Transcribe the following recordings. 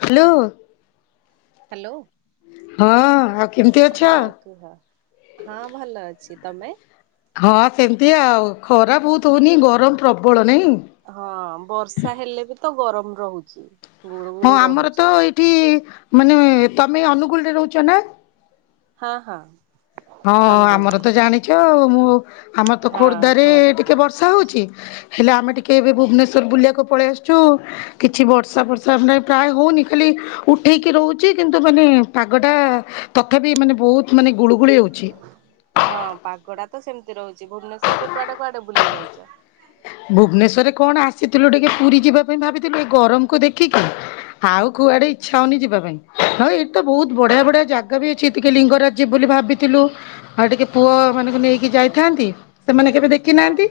Hello. Hello. ହଁ ଆଉ କେମିତି ଅଛ? କୁହ। ହଁ ଭଲ ଅଛି ତମେ? ହଁ ସେମିତି ଆଉ ଖରା ବହୁତ ହଉନି ଗରମ ପ୍ରବଳ ନାଇଁ? ହଁ ବର୍ଷା ହେଲେ ବି ତ ଗରମ ରହୁଚି। ହଁ ଆମର ତ ଏଇଠି ମାନେ ତମେ ଅନୁଗୁଳରେ ରହୁଚ ନା? ହଁ ହଁ। ହଁ ଆମର ଅନୁଗୁଳ ତ ଜାଣିଚ ଆଉ ମୁଁ ଆମର ତ ହଁ ଖୋର୍ଦ୍ଧାରେ ଟିକେ ଖୋର୍ଦ୍ଧା ବର୍ଷା ହଉଚି ହେଲେ ଆମେ ଟିକେ ଏବେ ଭୁବନେଶ୍ୱର ବୁଲିଆକୁ ପଳେଇ ଆସଚୁ। କିଛି ବର୍ଷା ପର୍ସା ନାଇ ପ୍ରାୟ ହଉନି ଖାଲି ଉଠେଇକି ରହୁଚି କିନ୍ତୁ ମାନେ ପାଗଟା ତଥାପି ମାନେ ବହୁତ ମାନେ ଗୁଳୁଗୁଳି ହଉଚି। ହଁ ପାଗଡା ତ ସେମିତି ରହୁଚି ଭୁବନେଶ୍ୱରରେ କୁଆଡେ କୁଆଡେ ବୁଲି ଯାଇଚ? ଭୁବନେଶ୍ଵରରେ କଣ ଆସିଥିଲୁ ଟିକେ ପୁରୀ ଯିବା ପାଇଁ ଭାବିଥିଲୁ ଏ ଗରମକୁ ଦେଖିକି ଆଉ କୁଆଡେ ଇଚ୍ଛା ହଉନି ଯିବା ପାଇଁ ନ ଏଇଡ୍ ତ ବହୁତ୍ ବଢିଆ ହଁ ବଢିଆ ଜା ଗା ବି ଅଛି ଟିକେ ଲିଙ୍ଗରାଜ୍ ଯିବୁ ବୋଲି ଭାବିଥିଲୁ। ଆଉ ଟିକେ ପୁଅ ମାନଙ୍କୁ ନେଇକି ଯାଇଥାନ୍ତି ସେମାନେ କେବେ ଦେଖି ନାହାନ୍ତି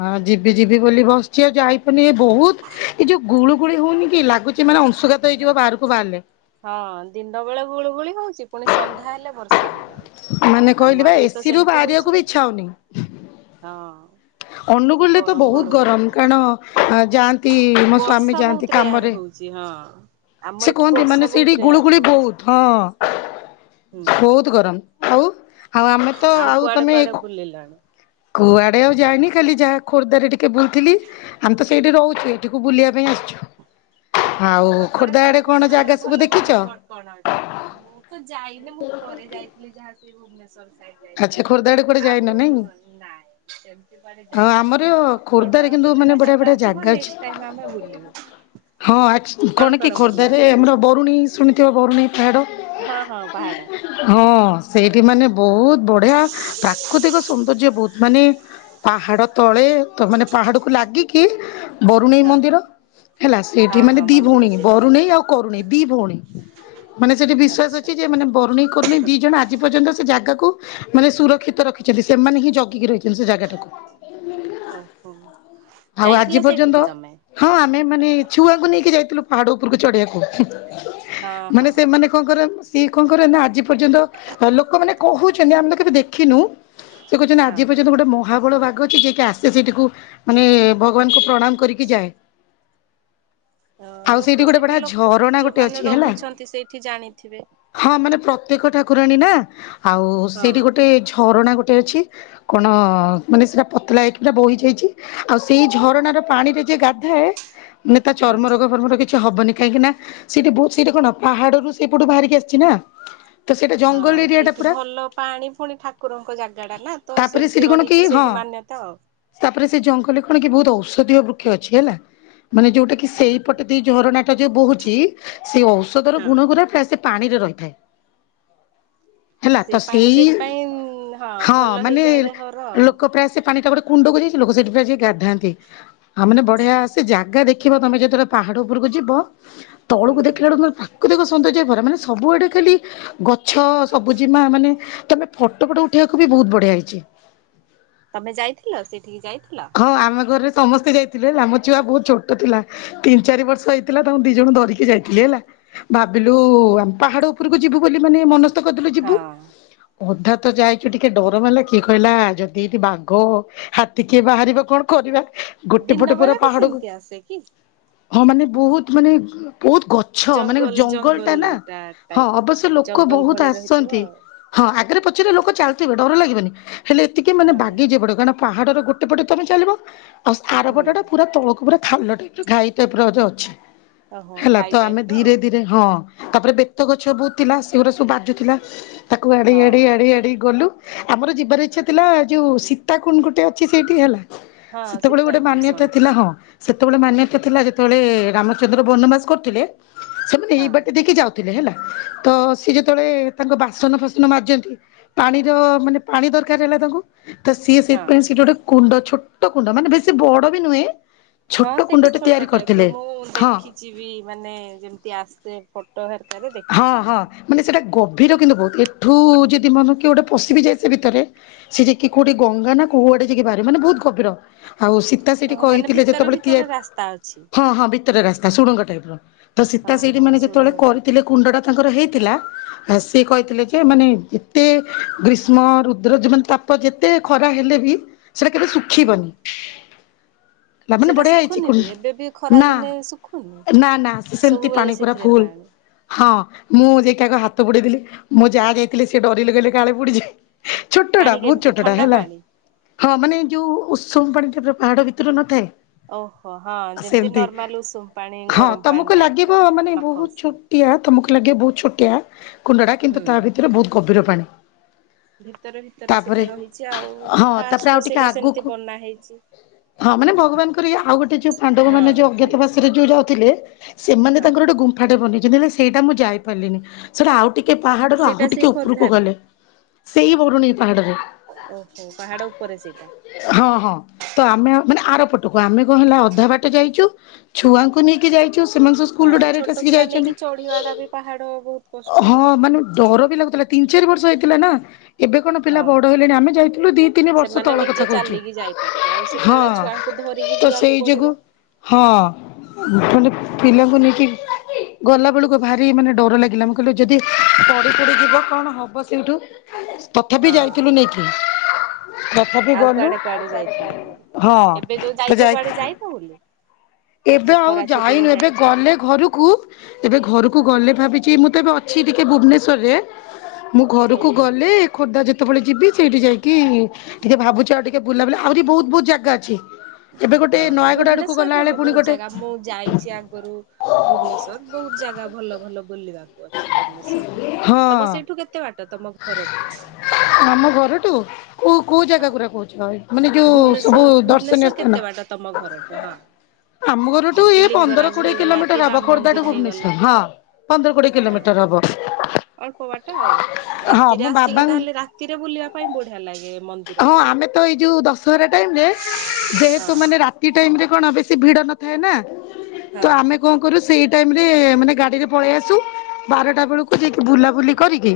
ଆ ଯିବି ଯିବି ବୋଲି ବସଛି ଆଉ ଯାାଇପନି ବହୁତ୍ ଏ ଯୋ ଗୁଳୁ ଗୁଳି ହଉନି କି ଲାଗୁ ଚି ମାନେ ଅଂଶୁଘାତ ହେଇଯିବ ବାହାରକୁ ବାହାରିଲେ। ହଁ ଦିଣ୍ଡ ବେଳେ ହୁଳୁ ହୁଳି ହଉଚି ପୁଣି ସନ୍ଧ୍ୟା ହେଲେ ବର୍ଷା ହେଇଯାଉ ମାନେ କହିଲେ ବା ଏସିିରୁୁ ବାହାରିବାକୁ ବି ଇଚ୍ଛା ହଉନି। ହଁ। ସେ ଅନୁଗୁଲରେ ତ ଗରମ ବହୁତ ଗୁଳୁଗୁଳି ଗରମ ପାଇଁ କାରଣ ଯାଆ ତି ମୋ ସ୍ଵାମୀ ବର୍ଷା ଯାଆନ୍ତି ବହୁତ ରେୟାର କାମରେ ହଉଛି ହଁ। ଆମ ସେ ଏଠି କୁହନ୍ତି ମାନେ ବର୍ଷା ବହୁତ ସେଇଡି ରେୟାର ଗୁଳୁଗୁଳି ହଉଛି ବହୁତ୍। ହଁ ହୁଁ। ବହୁତ୍ ଗରମ। ଆଉ ଆଉ ଆମେ ତ ଆଉ କୁଆଡେ ତମେ କୁଆଡେ ବୁଲିଲଣି? କୁଆଡେ ଆଉ ଯାଇନି ଖାଲି ଯାହା ଖୋର୍ଦ୍ଧାରେ ଟିକେ ବୁଲଥିଲି। ଆମ୍ ତ ସେଇଠି ରହୁଚୁ ଏଇଠିକୁ ବୁଲିଆ ପାଇଁ ଆସଛୁ। ହଁ ଆଉ ଖୋର୍ଦ୍ଧାରେ ଖୋର୍ଦ୍ଧା କୁଆଡେ ଆଡେ କୁଆଡେ କଣ ତମର ଜାଗା ଭଲ ସବୁ ଭଲ ଦେଖିଚ? ସ୍ପଟ କଣ ଅ ମୁଁ ତ ଯାଇନି ମୁଁ ଥରେ ଯାଇଥିଲି ଯାହା ସେ ଭୁବନେଶ୍ଵର ସାଇ ଆଚ୍ଛା ଯାଇଥିଲୁ ଖୋର୍ଦ୍ଧା ଆଡେ କୁଆଡେ ଯାଇନ ଆଉ ନାଇଁ ନାଇଁ ସେମିତି କୁଆଡ଼େ ଆଉ ଆମର ଯାଇନି। କଣ ଖୋର୍ଦ୍ଧାରେ କଣ କିନ୍ତୁ ମାନେ ବୁଲିବା ବଢିଆ ଜାଗା ବଢିଆ ଅଛି କୁହ ନେକ୍ସଟ୍ ଟାଇମ୍ ଆମେ ବୁଲିବୁ। ହଁ ଆଚ୍ କଣ କି ଖୋର୍ଦ୍ଧାରେ ଆମର ବରୁଣୀ ଶୁଣିଥିବ ବରୁଣୀ। ହଁ ହଁ ପାହାଡ଼। ହଁ ସେଇଠି ମାନେ ବହୁତ ବଢି଼ଆ ପ୍ରାକୃତିକ ସୌନ୍ଦର୍ଯ୍ୟ ବହୁତ ମାନେ ପାହାଡ଼ ତଳେ ତ ମାନେ ପାହାଡ଼କୁୁ ଲାଗିକି ବରୁଣେଇ ହଁ ମନ୍ଦିର ହେଲା ସେଇଠି ହଁ ମାନେ ହଁ ଦି ମନ୍ଦିର ଭଉଣୀ ସେଇଠି ବରୁଣେଇ ଅଛି ଆଉ କରୁଣୀ ଦି ଭଉଣୀ। ମାନେ ସେଠି ବିଶ୍ଵାସ ଆଚ୍ଛା। ଅଛି ଯେ ମାନେ ବରୁଣୀ କରୁଣୀ ଦି ଜଣ ଆଜି ପର୍ଯ୍ୟନ୍ତ ସେ ଜାଗାକୁ ମାନେ ସୁରକ୍ଷିତ ରଖିଛନ୍ତି। ସେମାନେ ହିଁ ଜଗିକି ରହିଛନ୍ତି ସେ ଜାଗାଟାକୁ। ଓହୋ। ଆଉ ଆଜି ଯାଇଥିଲ ପର୍ଯ୍ୟନ୍ତ ସେଇଠିକି ତମେ? ହଁ ଆମେ ମାନେ ଛୁଆଙ୍କୁ ନେଇକି ଯାଇଥିଲୁ ପାହାଡ଼ ଉପରକୁ ଚଢି଼ବାକୁ। ହଁ ମାନେ ହଁ। ସେମାନେ କଣ କରରେ ସିଏ କଣ କରରେ ନା ଆଜି ପର୍ଯ୍ୟନ୍ତ ଲୋକମାନେ କହୁଛନ୍ତି ଆମେ ତ କେବେ ଦେଖିନୁ। ସେ କହୁଛନ୍ତି ହଁ ଆଜି ପର୍ଯ୍ୟନ୍ତ ଗୋଟେ ମ ମହାବଳ ବାଘ ଅଛି ଯିଏକି ଆସେ ସେଠିକୁ ମାନେ ଭଗବାନଙ୍କୁ ପ୍ରଣାମ କରିକି ଯାଏ। [inaudible] ହଁ ଆଉ ଲୋକ ଗୋଟେ ସେଇଠି ବଢିଆ ଲୋକ ଝରଣା ଗୋଟେ ଅଛି ଯୋଉମାନେ ହେଲା ରହୁଛନ୍ତି ସେଇଠି ଜାଣିଥିବେ। ହଁ ମାନେ ପ୍ରତ୍ୟେକ ଠାକୁରାଣୀ ନା ଆଉ ସେଇଠି ହଁ ଗୋଟେ ଝରଣା ଗୋଟେ ଅଛି। କଣ ମାନେ ସେଟା ପତଲା ହେଇକି ବୋହି ଯାଇଛି। ଆଉ ସେଇ ଝରଣାର ପାଣିରେ ଯେ ଗାଧାଏ ନେ ତା ହଁ। ଚର୍ମରୋଗ ଫର୍ମର କିଛି କିଛି ହବନି। କାହିଁକି ନା ସେଠି ବହୁତ ସେଇଟା କଣ ପାହାଡ଼ରୁୁ ସେପଟୁ ବାହାରିକି ଆସିଛି ନା। ତ ସେଇଟା ଜଙ୍ଗଲ ହଁ ଏରିଆଟା ସେଇଠି ପୁରା। ଭଲ ପାଣି ଫୁଣି ଠାକୁରଙ୍କ ଜାଗା ଟା ନା, ତ ତାପରେ ସେଠି ସେମିତି କଣ କି ରହିଛି ହଁ ସେଇଠି ମାନ୍ୟତା ଆଉ। ତାପରେ ସେ ଜଙ୍ଗଲରେ କଣ କି ବହୁତ ଔଷଧୀୟ ବୃକ୍ଷ ଅଛି ହେଲା। ମାନେ ଯୋଉଟା କି ଓହୋ ସେଇପଟେ ଦି ଝରଣାଟା ଯୋଉ ବହୁଛି ସେଇ ଔଷଧର ହଁ। ଗୁଣ ଗୁରା ସେ ପାଣିରେ ରହିଥାଏ ହେଲା। ତ ସେଇ ପାଣି ସେଇ ସେଇଥ୍ ପାଇଁ ହଁ ଭଲ ହେଇଯାଏ ଦେହର ଆଉ। ଲୋକ ପ୍ରାୟ ସେ ପାଣି ଟା ଗୋଟେ କୁଣ୍ଡକୁ ଯାଇଛି ଲୋକ ସେଠି ପ୍ରାୟ ସେ ଗାଧାନ୍ତି। ଆଉ ମାନେ ବଢି଼ଆ ସେ ଜାଗା ଦେଖିବ ତମେ ଯେତେବେଳେ ପାହାଡ଼ ଉପରକୁ ଯିବ ତଳକୁ ହୁଁ। ଦେଖିଲା ବେକୁମର କୁ ଦେଖ ସୌନ୍ଦର୍ଯ୍ୟ ଭରା। ମାନେ ସବୁଆଡ଼େ ଖାଲି ଗଛ ସବୁ ତମେ ଫଟୋ ଫଟ ଉଠେଇବାକୁ ବି ବହୁତ ବଢି଼ଆ ହେଇଛି। ତମେ ଯାଇଥିଲ ସେଠିକି ଯାଇଥିଲ? ହଁ ଆମ ଘରେ ସମସ୍ତେ ଯାଇଥିଲେ ହେଲା ଆମ ଛୁଆ ବହୁତ ଛୋଟ ଥିଲା। ତିନି ଚାରି ବର୍ଷ ହେଇଥିଲା ତାଙ୍କୁ ଦି ଜଣ ଧରିକି ଯାଇଥିଲି ହେଲା। ଭାବିଲୁ ଓହୋ ଆମେ ପାହାଡ଼ ଉପରକୁ ଯିବୁ ବୋଲି ମାନେ ମନସ୍ତ କରିଦେଲୁ ଯିବୁ। ହଁ। ଅଧା ତ ଯାଇଛୁ ଟିକେ ଡର ମରଲା କିଏ କହିଲା ଯଦି ଏଠି ବାଘ, ହାତୀ କିଏ ବାହାରିବା କଣ କରିବା ଗୋଟେ ଦିନ ପଟେ ବେଳେ ପୁରା ବି ପାହାଡ଼କୁ ସେମିତି ଆସେ କି ହଁ ମାନେ ବହୁତ ମାନେ ବହୁତ ଗ ଛ ମାନେ ଜଙ୍ଗଲ ଟା ନା। ହଁ ଅବଶ୍ୟ ଲୋକ ଜଙ୍ଗଲ ବହୁତ୍ ଭଳି ରହିଥିବ ଆସନ୍ତି। ଆଉ ହଁ ଆଗରେ ପଛରେ ଲୋକ ଚାଲିଥିବେ ଡର ଲାଗିବନି, ହେଲେ ଏତିକି ମାନେ ହଁ ବାଗେଇ ଯିବ ପଡି଼ବ କାରଣ ପାହାଡ଼ର ଗୋଟେ ଏ ପଟେ ତମେ ଚାଲିବ ଆଉ ହୁଁ। ଆରପଟ ଟା ପୁରା ତଳକୁ ପା ଖାଲ ଢିପ ଘାଇଟା ପୁରା ଆରି ଅଛି। ଓହୋ ହେଲା ତ ଖାଇ ଟାଇପ ଆମେ ର ଧୀରେ ଆଉ ଧୀରେ ହଁ। ତାପରେ ବେତ ଗଛ ବହୁତ ଥିଲା ସେଗୁଡା ସବୁ ବାଜୁଥିଲା। ତାକୁ ଆଡ଼େଇ ଆଡ଼େଇ ହଁ ଆଡ଼େଇ ଆଡ଼େଇ ଗଲୁ। ଆମର ଯିବାର ଇଚ୍ଛା ଥିଲା ଯୋଉ ସୀତାକୁଣ୍ଡ ଗୋଟେ ଅଛି ସେଇଠି ହେଲା। ହଁ ସେତେବେଳେ ଗୋଟେ ସୀତାକୋଣ ମାନ୍ୟତା ଶୁଣିଛି ଥିଲା ହଁ। ସେତେବେଳେ ମାନ୍ୟତା ଥିଲା ଯେତେବେଳେ ରାମଚନ୍ଦ୍ର ବନବାସ କରୁଥିଲେ ସେମାନେ ହଁ ଏଇ ବାଟେ ଦେଇକି ଯାଉ ଥିଲେ ହେଲା। ତ ସି ଯେତେବେଳେ ତାଙ୍କ ବାସନ ଫାସନ ମଜନ୍ତି। ପାଣିର ମାନେ ପାଣି ଦରକାର ହେଲା ତାଙ୍କୁ। ତ ସିଏ ହଁ। ସେଇଥିପାଇଁ ସେଠି ଗୋଟେ କୁଣ୍ଡ ଛୋଟ କୁଣ୍ଡ ମାନେ ବେଶୀ ବଡ଼ ବି ନୁହେଁ। ହଁ ଛୋଟ ସେଇଠି କୁଣ୍ଡଟେ ତିଆରି ଛୋଟ ଟାଇପ୍ ର କରିଥିଲେ ମୁଁ ହଁ ଦେଖିଛି ବି ମାନେ ଯେମିତି ଆସେ ଫୋ [unintelligible] ଦେଖ ହଁ ହଁ ମାନେ ସେଇଟା ଗଭୀର କିନ୍ତୁ ବହୁତ ଏଠୁ ଯଦି ମନେ କି ଗୋଟେ ପଶି ବିି ଯାଏ ସେ ଭିତରେ। ସେ ଯକି କୋଉଠେ ଗଙ୍ଗା ନା କୋଉଆଡେ ଯକି ବାହାରେ ମାନେ ବହୁତ ଗଭୀର ଆଉ ସି ତା ସେଠି ଓହୋ ମାନେ କହିଥିଲେ ଭିତରେ ଯେତେବେଳେ ଭିତରେ ରାସ୍ତା ଅଛି ହଁ ହଁ ଭିତରେ ରାସ୍ତା ସୁଡଙ୍ଗ ଟାଇପ ର। ତ ସୀତା ହଉ ସେଠି ହଉ ମାନେ ଯେତେବେଳେ ସୁଡ଼ଙ୍ଗ କରିଥିଲେ ଟାଇପ ର କୁଣ୍ଡ ଟା ତାଙ୍କର ହେଇଥିଲା। ଆ ସିଏ କହିଥିଲେ ଯେ ମାନେ ଏତେ ଗ୍ରୀଷ୍ମ ରୁଦ୍ର ଯେ ତ ତ ଯେତେ ଖରା ହେଲେ ବି ସେଟା କେବେ ହୁଁ। ଶୁଖିବନି। ଲା ମାନେ ସେଇଟା ବଢିଆ ହେଇଛି ଶୁଖୁନି ବି ଏବେ ବି ଖରା ନା ଦିନେ ଶୁଖୁନି ନା ନା ସେମତି ସବୁବେଳେ ପାଣି ପୁରା ସେଥିରେ ଭୁଲ। ପାଣି ହଁ ମୁଁ ଯାଇକିକୁ ହାତ ବୋଡେଇଦେଲି ମୁଁ ଯାହା ଯାଇଥିଲି ସେ ଡରି ଲଗେଇଲେ କାଳେ ପୁଡିଯାଏ। ଛୋଟଟା ପାଣି ବହୁତ କେମିତି ଛୋଟଟା ଥଣ୍ଡା ହେଲା। ପାଣି? ହଁ ମାନେ ଯୋଉ ଉତ୍ସବ ପାଣି ଟ ପାହାଡ ଭିତ୍ର ନଥାଏ। ଓହୋ ହଁ ଯେମିତି ସେମତି ନର୍ମାଲ ଉଷୁମ ପାଣି ହଁ ଗରମ ପାଣି ତମକୁ ଟାଇପ ଲାଗିବ ର ମାନେ ନଖ ବହୁତ ଉଷୁମ। ଛ ଛଟିଆ ତମକୁ ଲାଗେ ବହୁତ ଛୋଟିଆ କୁଣ୍ଡଡା କିନ୍ତୁ ହୁଁ। ତା ଭିତରେ ବହୁତ ଗଭୀର ପାଣି। ଭିତରେ ଭିତରେ ସେଇଟା ତାପରେ ରହିଛି ଆଉ ହଁ ତାପରେ ଫାଷ୍ଟ ଆଉ ରୁ ଟିକେ ସେଇଟା ସେମିତି ଆଗକୁ ବନା ହେଇଛି। ହଁ ମାନେ ଭଗବାନଙ୍କ ଆଉ ଗୋଟେ ଯୋଉ ପାଣ୍ଡବ ମାନେ ଯୋଉ ହଁ ସେଇ ଅଜ୍ଞାତବା ସେ ଯୋଉ ଯାଉଥିଲେ ସେମାନେ ହଁ ତାଙ୍କର ଗୋଟେ ଗୁମ୍ଫାଟେ ବନେଇଛନ୍ତି ହେଲେ ସେଇଟା ମୁଁ ଯାଇ ପାରିଲିନି ସେଟା ଆଉ। ଟିକେ ପାହାଡରୁ ସେଇଟା ଆଉ ସେଇ ଟିକେ ଉପରକୁ ଖୋର୍ଦ୍ଧାରେ। ଗଲେ ସେଇ ବରୁନି ପାହାଡରେ। ଓହୋ ପାହାଡ ଉପରେ ସେଇଟା। ହଁ ହଁ ତ ଆମେ ମାନେ ଆର ପଟକୁ ଆମେ କଣ ହେଲା ଅଧା ବାଟ ଯାଇଛୁ। ଛୁଆଙ୍କୁ ନେଇକି ଯାଇଛୁ ସେମାନଙ୍କ ହଁ ସ୍କୁଲୁ ଡାଇରେକ୍ଟ ଛୋଟ ଆସିକି ପିଲା ନେଇକି ଯାଇଛନ୍ତି। ଚଢିବା ଟା ବି ପାହାଡ ବହୁତ କଷ୍ଟ ହଁ ନା। ମାନେ ଡର ବି ଲାଗୁଥିଲା ତିନି ଚାରି ବର୍ଷ ହେଇଥିଲା ନା। ଏବେ କଣ ପିଲା ହଁ। ବଡ ହେଲେଣି ଆମେ ଯାଇଥିଲୁ ଦି ତିନି ବର୍ଷ ସେମାନେ ତଳ କଥା ନିଜେ କହୁଛୁ ଚାଲିକି ଯାଇପାରିବେ ଆଉ ହଁ। ସେତେବେଳେ ଛୁଆଙ୍କୁ ଧରିକି ତ ଯିବାକୁ ସେଇ ଯୋଗୁ ପଡିବ। ହଁ ମଣ୍ଡେ ପିଲାଙ୍କୁ ନେଇକି ଗଲାବେଳକୁ ଭାରି ମାନେ ଡର ଲାଗିଲା ମୁଁ କହିଲି ଯଦି ପଡ଼ି ପଡ଼ିଯିବ କଣ ହେବ ସେଇଠୁ ତଥାପି ହଁ ଯାଇଥିଲୁ ନେଇକି। ତଥାପି ଆଉ ଗଲୁ କୁଆଡେ କୁଆଡେ ଯାଇଥିଲ ବୋଲି ହଁ ଏବେ ଯୋଉ ତ ଯାଇଛ ଯାଇ କୁଆଡେ ଯାଇନ ବୋଲି? ଏବେ ଆଉ ଯାଇନୁ ଏବେ ଗଲେ ଘରକୁ ଏବେ ଘରକୁ ହଁ ଗଲେ ଭାବିଛି ମୁଁ ବେ ଅଛି ଟିକେ ଭୁବନେଶ୍ୱରରେ ମୁଁ ଘରକୁ ଓହୋ। ଗଲେ ଖୋର୍ଦ୍ଧା ଯେତେବେଳେ ଯିବି ସେଇଠି ଯାଇକି ଟିକେ ଭାବୁଛ ଆଉ ଟିକେ ବୁଲାବୁଲି ଆହୁରି ବହୁତ ବହୁତ ଜାଗା ଅଛି ଏବେ ଗୋଟେ ହଁ ନୟାଗଡ ଆଡକୁ ଭୁବନେଶ୍ଵରରେ ଗଲାବେଳେ ବି ପୁଣି ବହୁତ ଗୋଟେ ଜାଗା ମୁଁ ଯାଇଛି ଆଗରୁ ଭୁବନେଶ୍ଵର ବହୁତ ଜାଗା ଭଲ ଭଲ ବୁଲିବାକୁ। ଅଛି ଭୁବନେଶ୍ଵରରେ ବି ହଁ ତମ ସେଇଠୁ କେତେ ବାଟ ତମ ଘରଠୁ? ଆମ ଘରଠୁ କୋଉ କୋଉ ଜାଗା ହଁ। ଜାଗା କହୁଛ ଭରା ତମେ? ମାନେ ଯୋଉ ସବୁ ଭୁବନେଶ୍ଵର ଦର୍ଶନୀୟ ଭୁବନେଶ୍ଵର ସ୍ଥାନ। କେତେ ବାଟ ତମ ଘରଠୁ ହଁ ଆମ ଘରଠୁ ଯେମିତି ଏଇ ପନ୍ଦର ଲିଙ୍ଗରାଜ କୋଡିଏ ହେଇଗଲା କି କିଲୋମିଟର ହବା ରାମ ଖୋର୍ଦ୍ଧା ଟୁ ମନ୍ଦିର ହେଇଗଲା ଭୁବନେଶ୍ଵର ହଁ। ପନ୍ଦର କୋଡିଏ ଓହୋ କିଲୋମିଟର ହବ। ଅଳ୍ପ ବାଟ ଆଉ ହଁ ରାତିରେ ମୁଁ ବାବା ଆସିକି ତାହେଲେ ରାତିରେ ବୁଲିବା ପାଇଁ ବଢିଆ ଲାଗେ। ମନ୍ଦିର ହଁ ଗୁଡା ଆମେ ତ ଏଇ ଯୋଉ ଦଶହରା ଟାଇମ ରେ ହଁ। ଯେହେତୁ ମାନେ ରା ଟାଇରେ କଣ ବେଶୀ ଭିଡ଼ ନଥାଏ ନା ହଁ ତ ଆମେ କଣ କରୁ ସେଇ ଟାଇମରେ ମାନେ ଗାଡ଼ିରେ ପଳେଇ ଆସୁ ବାରଟା ବେଳକୁ ଯାଇକି ବୁଲାବୁଲି କରିକି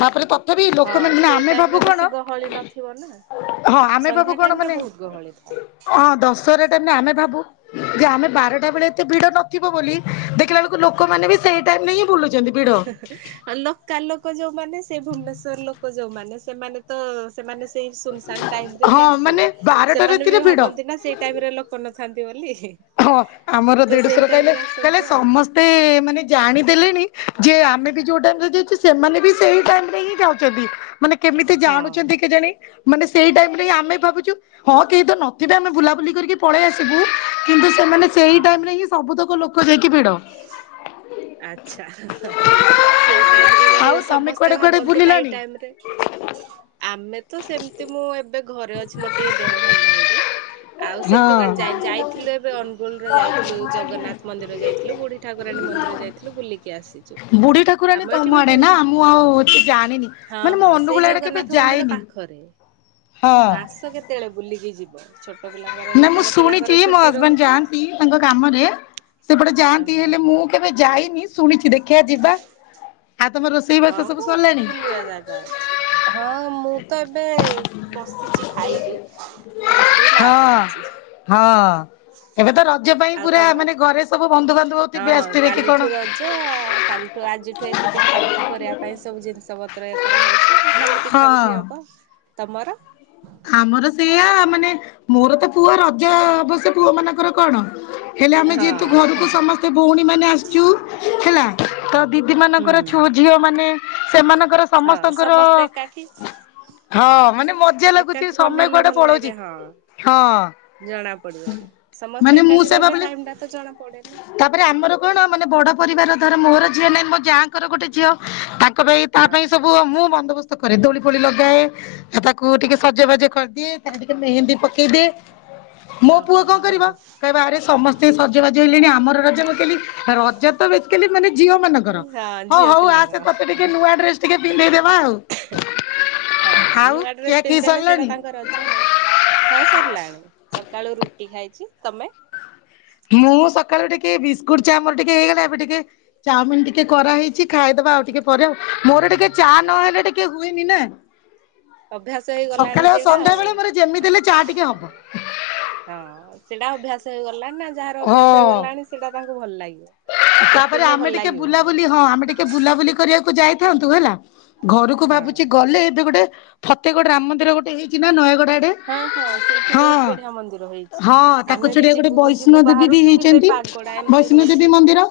ତାପରେ ତଥାପି ହଁ ଲୋକମାନେ ମାନେ ସେଇ ଆମେ ଟାଇମ ରେ ଭାବୁ ବେଶୀ କଣ ଗହଳି ନଥିବ ନା। ହଁ ଆମେ ଭାବୁ ସନ୍ଧ୍ୟା କଣ ଟାଇମ ରେ ମାନେ ବହୁତ ଗହଳି ଥାଏ। ହଁ ଦଶହରା ଟ ଆମେ ଭାବୁ ଯେ ଆମେ ବାରଟା ବେଳେ ଏତେ ଭିଡ ନଥିବ ବୋଲି ଦେଖିଲା ବେଳକୁ ଲୋକମାନେ ବି ସେଇ ଟାଇମ ହିଁ ବୁଲୁ ଆ ଲୋକାଲ ଲୋକ ଯୋଉମାନେ ସେ ଭୁବନେଶ୍ଵର ଲୋକ ଯୋଉମାନେ ସେମାନେ ତ ସେମାନେ ସେଇ ଶୂନଶାନ୍ ଟାଇମରେ ହଁ ହିଁ ମାନେ ଆସିବେ। ବାରଟା ସେମାନେ ରାତିରେ ବି ଭିଡ ଭାବନ୍ତି ନା ସେଇ ଟାଇମରେ ଲୋକ ନ ଥାନ୍ତି ବୋଲି। ହଁ ଆମର ତ ସେଇ ଦେଢଶୁର ଟାଇମ କଇଲେ ରେ କହିଲେ ଆସନ୍ତି ଆଉ ସମ ବୋଧେ ଏମାନେ ଜାଣିଦେଲେଣି ଯେ ଆମେ ବି ଯୋଉ ଟାଇମରେ ଯାଇଛୁ, ସେମାନେ ବି ସେଇ ଟାଇମ ରେ ହିଁ ଯାଉଛନ୍ତି। ମାନେ କେମିତି ହଁ। ଜାଣୁଛନ୍ତି କେଜାଣି, ମାନେ ସେଇ ଟାଇମରେ ହିଁ ଆମେ ଭାବୁଚୁ ହଁ କେହି ତ ନ ଥିବେ, ଆମେ ବୁଲାବୁଲି କରିକି ପଳେଇ ଆସିବୁ କିନ୍ତୁ ସେମାନେ ସେଇ ହଁ ଟାଇମରେ ହିଁ ସବୁତକ ଲୋକ ଯାଇକି ଭିଡ। ଆଚ୍ଛା ସେଇ ଟାଇମରେ ରହି ଆଉ ତମେ ସମସ୍ତେ କୁଆଡେ କୁଆଡେ ଭାବନ୍ତି ନା ଏଇ ବୁଲିଲଣି? ଟାଇମରେ ଆମେ ତ ସେମିତି ମୁଁ ଏବେ ଘରେ ଅଛି ମୋର ଟିକେ ଦେହ ଭଲ ନାହିଁ ଯେ। ଆଉ ସେମିତି ହଁ କୁଆଡେ ଯା-ଯାଇଥିଲେ ଏବେ ଅନୁଗୋଳର ଯାଇଥିଲୁ ଜଗନ୍ନାଥ ମନ୍ଦିର ଯାଇଥିଲୁ। ଥିଲୁ ବୁଢୀ ଠାକୁରାଣୀ ମନ୍ଦିର ଯାଇଥିଲୁ ବୁଲିକି ଆସିଚୁ। ବୁଢୀ ଠାକୁରାଣୀ ଆମର ଏଠି ତମ ବି ଆଡେ ନା ବହୁତ। ମୁଁ ଆଉ ଜାଣିନି ହଁ ମାନେ ମୁଁ ହଁ, ଅନୁଗୁଳ ସେଇ ଆଡେ କେବେ ଜଗନ୍ନାଥ ମନ୍ଦିର ଯାଇନି। ପା ଖରେ। ହଁ। ଆଉ ଆସ କେତେବେଳେ ବୁଲିକି ଯିବ। ଛୋଟ ଛୋଟ ପିଲାଙ୍କର ନା ମୁଁ ଯେତେବେଳେ ଶୁଣିଛି ପିଲାଙ୍କର ମୋ ଛୁଟି ହଜବେଣ୍ଡ ରହୁଚି। ଯାଆନ୍ତି ତାଙ୍କ କାମରେ, ସେପଟେ ଯାଆନ୍ତି ଓହୋ ହେଲେ ମୁଁ କେବେ ଯାଇନି ଶୁଣିଛି ଦେଖିବା ଯିବା। ଆଉ ତମ ରୋଷେଇ ବାସ ହଁ ସବୁ ବହୁତ ସରିଲାଣି। ବୁଲିବା ଜାଗା ଅଛି। ହଁ, ମୁଁ ତ ଏବେ ବସିଛି ଖାଇବି। ରୋଷେଇ ମା ହଁ କରୁଚି। ହଁ ଏବେ ତ ରଜ ପାଇଁ ଆଉ ପୁରା ତମେ? ମାନେ ଘରେ ସବୁ ବନ୍ଧୁ ବାନ୍ଧବ ହଁ କାଲିଠୁ ରଜ। କାଲିଠୁ ଆଜିଠୁ ଏତେ ପିଠାପୁଠି କରିବା। ପାଇଁ ସବୁ ଜିନିଷପତ୍ର କରାହେଉଛି। କାଲି ପିଠା ହଁ ପୁଠି ହେବ। ତମର ଆମର ସେଇଆ, ମାନେ ମୋର ତ ପୁଅ ରଜ ଅବଶ୍ୟ ପୁଅ ମାନଙ୍କର କଣ? ହେଲେ ଆମେ ହଁ ଯେହେତୁ ଘରକୁ ସମସ୍ତେ ଭଉଣୀମାନେ ଆସିଚୁ ହେଲା ତ ଦିଦି ହୁଁ ମାନଙ୍କର ଛୁ ଝିଅ ମାନେ ସେମାନ ଙ୍କର ହଁ ସମସ୍ତଙ୍କର ସମସ୍ତେ ଏକାଠି ହଁ ମାନେ ମଜା ଲାଗୁ ଏକାଠି ସମୟ ବନେଇଲେ କୁଆଡେ ଭଲ ପଳଉଛି ଲାଗେ ହଁ ହଁ। ଜଣା ପଡିବନି। ସମସ୍ତେ ଏକାଠି ରହିଲେ ଟାଇମଟା ତ ଜଣା ପଡେନି। ତା ପରେ ଆମର କଣ ମାନେ ବଡ ପରିବାର ଧର ମୋର ଝିଅ ନାହିଁ ମୋ ଯାଁଙ୍କର ଗୋଟେ ଝିଅ। ତା ତା ହଁ ପାଇଁ ସବୁ ମୁଁ ବନ୍ଦୋବସ୍ତ କରେ। ଦୋଳି ଫୋଳି ଲଗାଏ। ତାକୁ ଟିକେ - ସଜବାଜ କରିଦିଏ। ତା ରେ ଟିକେ ମେହେନ୍ଦୀ ପକେଇଦିଏ। ମୋ ପୁଅ ଓହୋ। କଣ କରିବ। କହିବ ଆରେ ସମସ୍ତେ ସଜବାଜ ହେଲେଣି ଆମର ରଜ। ମୁଁ କହିଲି ରଜ ତ ବେସିକାଲି ମାନେ ଝିଅ ମାନଙ୍କର। ହଁ ହଉ ଝିଅ ହଉ ଆସେ ପିଲାଙ୍କର ତତେ ଟିକେ ନୂଆ ଡ୍ରେସ୍ ଟିକେ ପିନ୍ଧେଇଦବା ଆଉ। ହଁ, ଆଉ ନୂଆ ଡ୍ରେସ୍ ଖିଆ ଖିଇ ପିନ୍ଧଦେଲେ ସେଇଟା ସରିଲାଣି? ତାଙ୍କ ରଜ ଆଉ। ହଁ ସରିଲାଣି ସକାଳୁ ରୁଟି ଖାଇଚି। ତମେ ମୁଁ ସକାଳୁ ଟିକେ ବିସ୍କୁଟ ଚା ମୋର ଟିକେ ହେଇଗଲା। ଏବେ ଟିକେ ଚାଉମିନ ଟିକେ କରାହେଇଛି ଖାଇଦବା ଆଉ ଟିକେ ପରେ ଆଉ। ମୋର ଟିକେ ଚା ନ ହଁ ହେଲେ ଟିକେ ହୁଏନି ନା। ଅଭ୍ୟାସ ହେଇଗଲାଣି ସକାଳେ ଆଉ ସେଇଟା ସନ୍ଧ୍ୟା ବେଳେ ମୋର ଯେମିତି ହେଲେ ଚାହା ଟିକେ ହବ। ହଁ ସେଇଟା ଅଭ୍ୟାସ ହେଇଗଲାଣି ନା। ଯାହାର ଅଭ୍ୟାସ ହେଇଗଲାଣି ସେଇଟା ତାଙ୍କୁ ଭଲ ଲାଗିବ। ନ ତା ପରେ ପିଇଲେ ଭଲ ଆମେ ଟିକେ ଲାଗିବନି ବୁଲାବୁଲି। ହଁ, ଆମେ ଟିକେ ବୁଲାବୁଲି କରିବାକୁ ଯାଇଥାନ୍ତୁ ହେଲା ଘରକୁ ହଁ ଭାବୁଛି ଗଲେ ଏବେ ଗୋଟେ ଫତେଗଡ ରାମ ମନ୍ଦିର ଗୋଟେ ହେଇଛି ନା ନୟାଗଡ ହଁ ହଁ ସେଇଠି ହଁ ବହୁତ ବଢିଆ ମନ୍ଦିର ହେଇଛି। ହଁ, ତାକୁ ଆମେ ବି ଚିଡେଆକୁ ଗୋଟେ ଯିବୁ ଯିବୁ ବୈଷ୍ଣବ ଦିବୀ ବାହାରୁଛୁ କିନ୍ତୁ ଏଇ ହେଇଛନ୍ତି। ପାଗଟା ଏମିତି ବୈଷ୍ଣବ ହଉଛି। ଦେବୀ ମନ୍ଦିର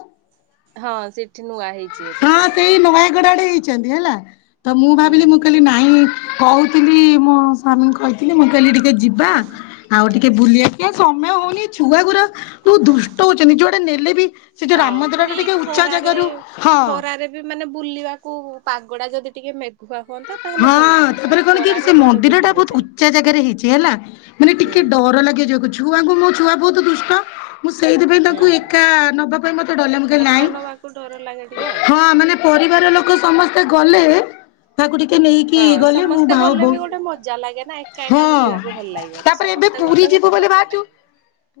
ହଁ ସେଠି ନୂଆ ହେଇଛି। ଏବେ ହଁ ସେଇଟା ସେଇ ନୟାଗଡ ଆଡେ ହେଇଛନ୍ତି ହେଲା ତ ମୁଁ ଭାବିଲି ମୁଁ ହୁଁ। କହିଲି ନାଁ। ନାଇଁ କହୁଥିଲି ମୋ ସ୍ୱାମୀ କହିଥିଲେ ମୁଁ କହିଲି ଟିକିଏ ଯିବା। ଆଉ ଟିକିଏ ବୁଲିବାଆସିବା ସମୟ ହଉନି ଛୁଆଗୁରା ବହୁତ ଦୁଷ୍ଟ ହଉଛନ୍ତି ଯୁଆଡେ ନେଲେବି। ସେ ଯୋଉ ରାମ ମନ୍ଦିରଟା ଟିକେ ଉଚ୍ଚା ଜାଗାରୁ ହଁ। ଖରାରେବି ମାନେ ବୁଲିବାକୁ ପାଗଟା ଯଦି ଟିକିଏ ମେଘୁଆ ହୁଅନ୍ତା। ତାହେଲେ ହଁ ଭଲ ଲାଗନ୍ତା। ଏ ତାପରେ କଣକି ଖରାରେ ସେ କୁଆଡେ ମନ୍ଦିରଟା ବୁଲିବ ବହୁତ ଯାଇକି ଉଚ୍ଚା ଜାଗାରେ ହେଇଛି ହେଲା। ମାନେ ହୁଁ ଟିକିଏ ଡରଲାଗେ ଯିବାକୁ ଛୁଆଙ୍କୁ ମୋ ଛୁଆ ବହୁତ ଦୁଷ୍ଟ। ମୁଁ ସେଇଥିପାଇଁ ତାଙ୍କୁ ହୁଁ। ଏକା ନବାପାଇଁ ମତେ ଡରଲାଗେ ମୁଁ ଏକା ନାଇଁ ନବାକୁ ଡର ଲାଗେ ଟିକେ ଆଉ। ହଁ ମାନେ ପରିବାର ଲୋକ ସମସ୍ତେ ଗଲେ ତାକୁ ଟିକି ତତେ ନେଇକିଇ ହଁ ଗଲେ ମୁଁ ସମସ୍ତେ ଭାଓ ଗଲେ ବି ବହୁତ ଗୋଟେ ମଜା ଲାଗେ ନା ଏକା ଏକା ହଁ। ବୁଲିବାକୁ ଭଲ ଲାଗିବନି ତାପରେ ଏବେ ସମସ୍ତେ ପୁରୀ ଗଲେ ଯିବୁ ଗୋଟେ ବୋଲି ମଜା ବାହାରିଛୁ। ଲାଗିବ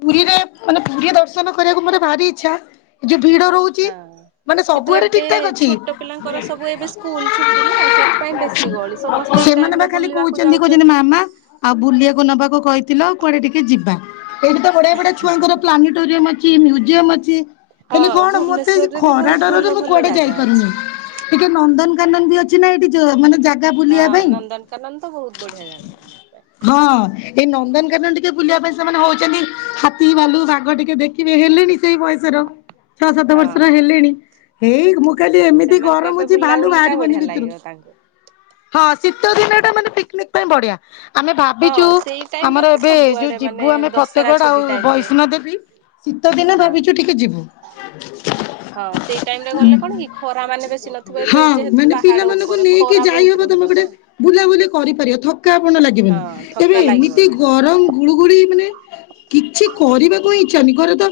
ପୁରୀରେ ମାନେ ପୁରୀରେ ଦର୍ଶନ କରିବାକୁ ମାନେ ଭାରି ଇଚ୍ଛା ଯୋଉ ଭିଡ ରହୁଛି। ଚି ହଁ। ମାନେ କିନ୍ତୁ ସବୁଆଡେ ଏବେ ଠିକ ଠାକ ଅଛି। ଛୋଟ ପିଲାଙ୍କର ସବୁ ଏବେ ସ୍କୁଲ ଛୁଟି ନା ସେଥିପାଇଁ ବେଶୀ ଗହଳି ସମସ୍ତେ ଏଇ ଟାଇମ ସେମାନେବା ରେ ଖାଲି ବୁଲିବାକୁ କହୁଚନ୍ତି କହୁଛନ୍ତି ଯାଉଛନ୍ତି। ମାମା। ଆଉ ବୁଲିବାକୁ ନବାକୁ କହିଥିଲ କୁଆଡେ ଟିକିଏ ଯିବା। ଏଇଠିତ ବଢିଆ ବଢିଆ ଛୁଆଙ୍କର ପ୍ଲାନିଟୋରିୟମ ଅଛି ମ୍ୟୁଜିୟମ ଅଛି। ହେଲେ ହଁ କଣ ମତେ ଆଜି ଭୁବନେଶ୍ଵରରେ ବି ଖରା ବହୁତ ଡରରେ ଭଲ ମୁଁ ଭଲ କୁଆଡେ ଜାଗା ଯାଇପାରୁନି। ଅଛି। ଟିକିଏ ନନ୍ଦନକାନନବି ଅଛିନା ଏଠି ଯୋଉ ମାନେ ଜା ହଁ ନନ୍ଦନକାନନତ ବହୁତ ବଢିଆ ଜାଗା। ହଁ ଏଇ ନନ୍ଦନକାନନ ଟିକିଏ ବୁଲିବା ପାଇଁ ସେମାନେ ହଉଛନ୍ତି ହାତୀ ଭାଲୁ ବାଘ ଟିକିଏ ଦେଖିବେ ହେଲେଣି ଏହି ବୟସର ଛଅ ସାତ ବର୍ଷର ହଁ ହେଲେଣି। ଏଇ ମୁଁ କହିନି ଏମିତି ସେମାନଙ୍କୁ ଗରମ ଏବେ ଅଛି ଭାଲୁ ବୁଲାବୁଲି ଟା ବଢିଆ ବାହାରିବନି ଭିତରୁ। ଲାଗିବ ତାଙ୍କୁ। ହଁ ଶୀତ ଦିନଟା ମାନେ ପିକନିକ ପାଇଁ ବଢିଆ। ଆମେ ହଁ ଭାବିଚୁ ସେଇ ଟାଇମ ରେ ଆମର ତ ଏବେ ଯୋଉ ସବୁଆଡେ ମାନେ ଯିବୁ ଆମେ ଦଶହରା ଫତେଗଡ ଛୁଟି ଆଉ ଟାଇମ ରେ ବୈଷ୍ଣବ ଦେବୀ। ଶୀତ ଦିନେ ହଁ। ଭାବିଚୁ ଟିକିଏ ଯିବୁ। ହଁ ସେଇ ଟାଇମରେ ଗଲେ କଣକି ଖରା ମାନେ ବେଶୀ ନଥିବ ଏବେ ଯେହେତୁ ପାହାଡ ଉପର। କିଏ କିଏ ଯାଇହବ ତମେ ଗୋଟେ ବୁଲାବୁଲି କରିପାରିବ ଥକା ପଣ ଲାଗିବନି। ହଁ ଏବେ ଥକା ଏମିତି ଲାଗିବନି ହଁ। ଗରମ ଗୁଳୁଗୁଳି ମାନେ କିଛି କରି ଉଇଁ ଚାଲି ଘରେତ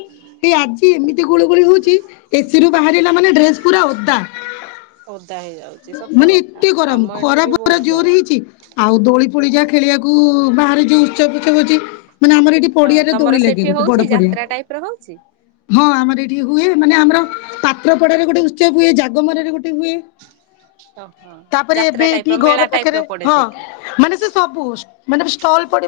ଏଇ ଆଜି ଏମିତି ଗୁଳୁଗୁଳି ହଉଛି। ଏସିରୁ ବାହାରିଲା ମାନେ ଡ୍ରେସ ପୁରା ଅଦା। ଓଦା ହେଇଯାଉ। ମାନେ ଏତେ ଗରମ ଖରା ଫରା ଜୋର ଗରମ। ହେଇଛି। ଆଉ ଦୋଳି ଫୋଳି ଯାହା ଖେଳିବାକୁ ବାହାରେ ଯୋଉ ଉତ୍ସବ ଫୁତ୍ସବ ଅଛି ମାନେ ଆମର ଏଠି ହଁ ପଡିଆଡେ ତମର ତୋଳି ଲାଗେ ସେଠି ଗୋଟେ ହଉଛି ବଡ ପଡିଆ। ଯାତ୍ରା ଟାଇପ ର ହଉଛି ହଁ ଆମର ଏଠି ହୁଏ ମାନେ ଆମର ପାତ୍ର ପଡାରେ ଗୋଟେ ଉତ୍ସବ ହୁଏ ଜାଗମରାରେ ଗୋଟେ ହୁଏ। ଅ ହ ତାପରେ ଏବେ ଏଠି ଘର ପାଖରେ ହଁ ସେଠି। ମାନେ ସେଳସବୁ ମାନେ ଷ୍ଟଲ ପଡିବ।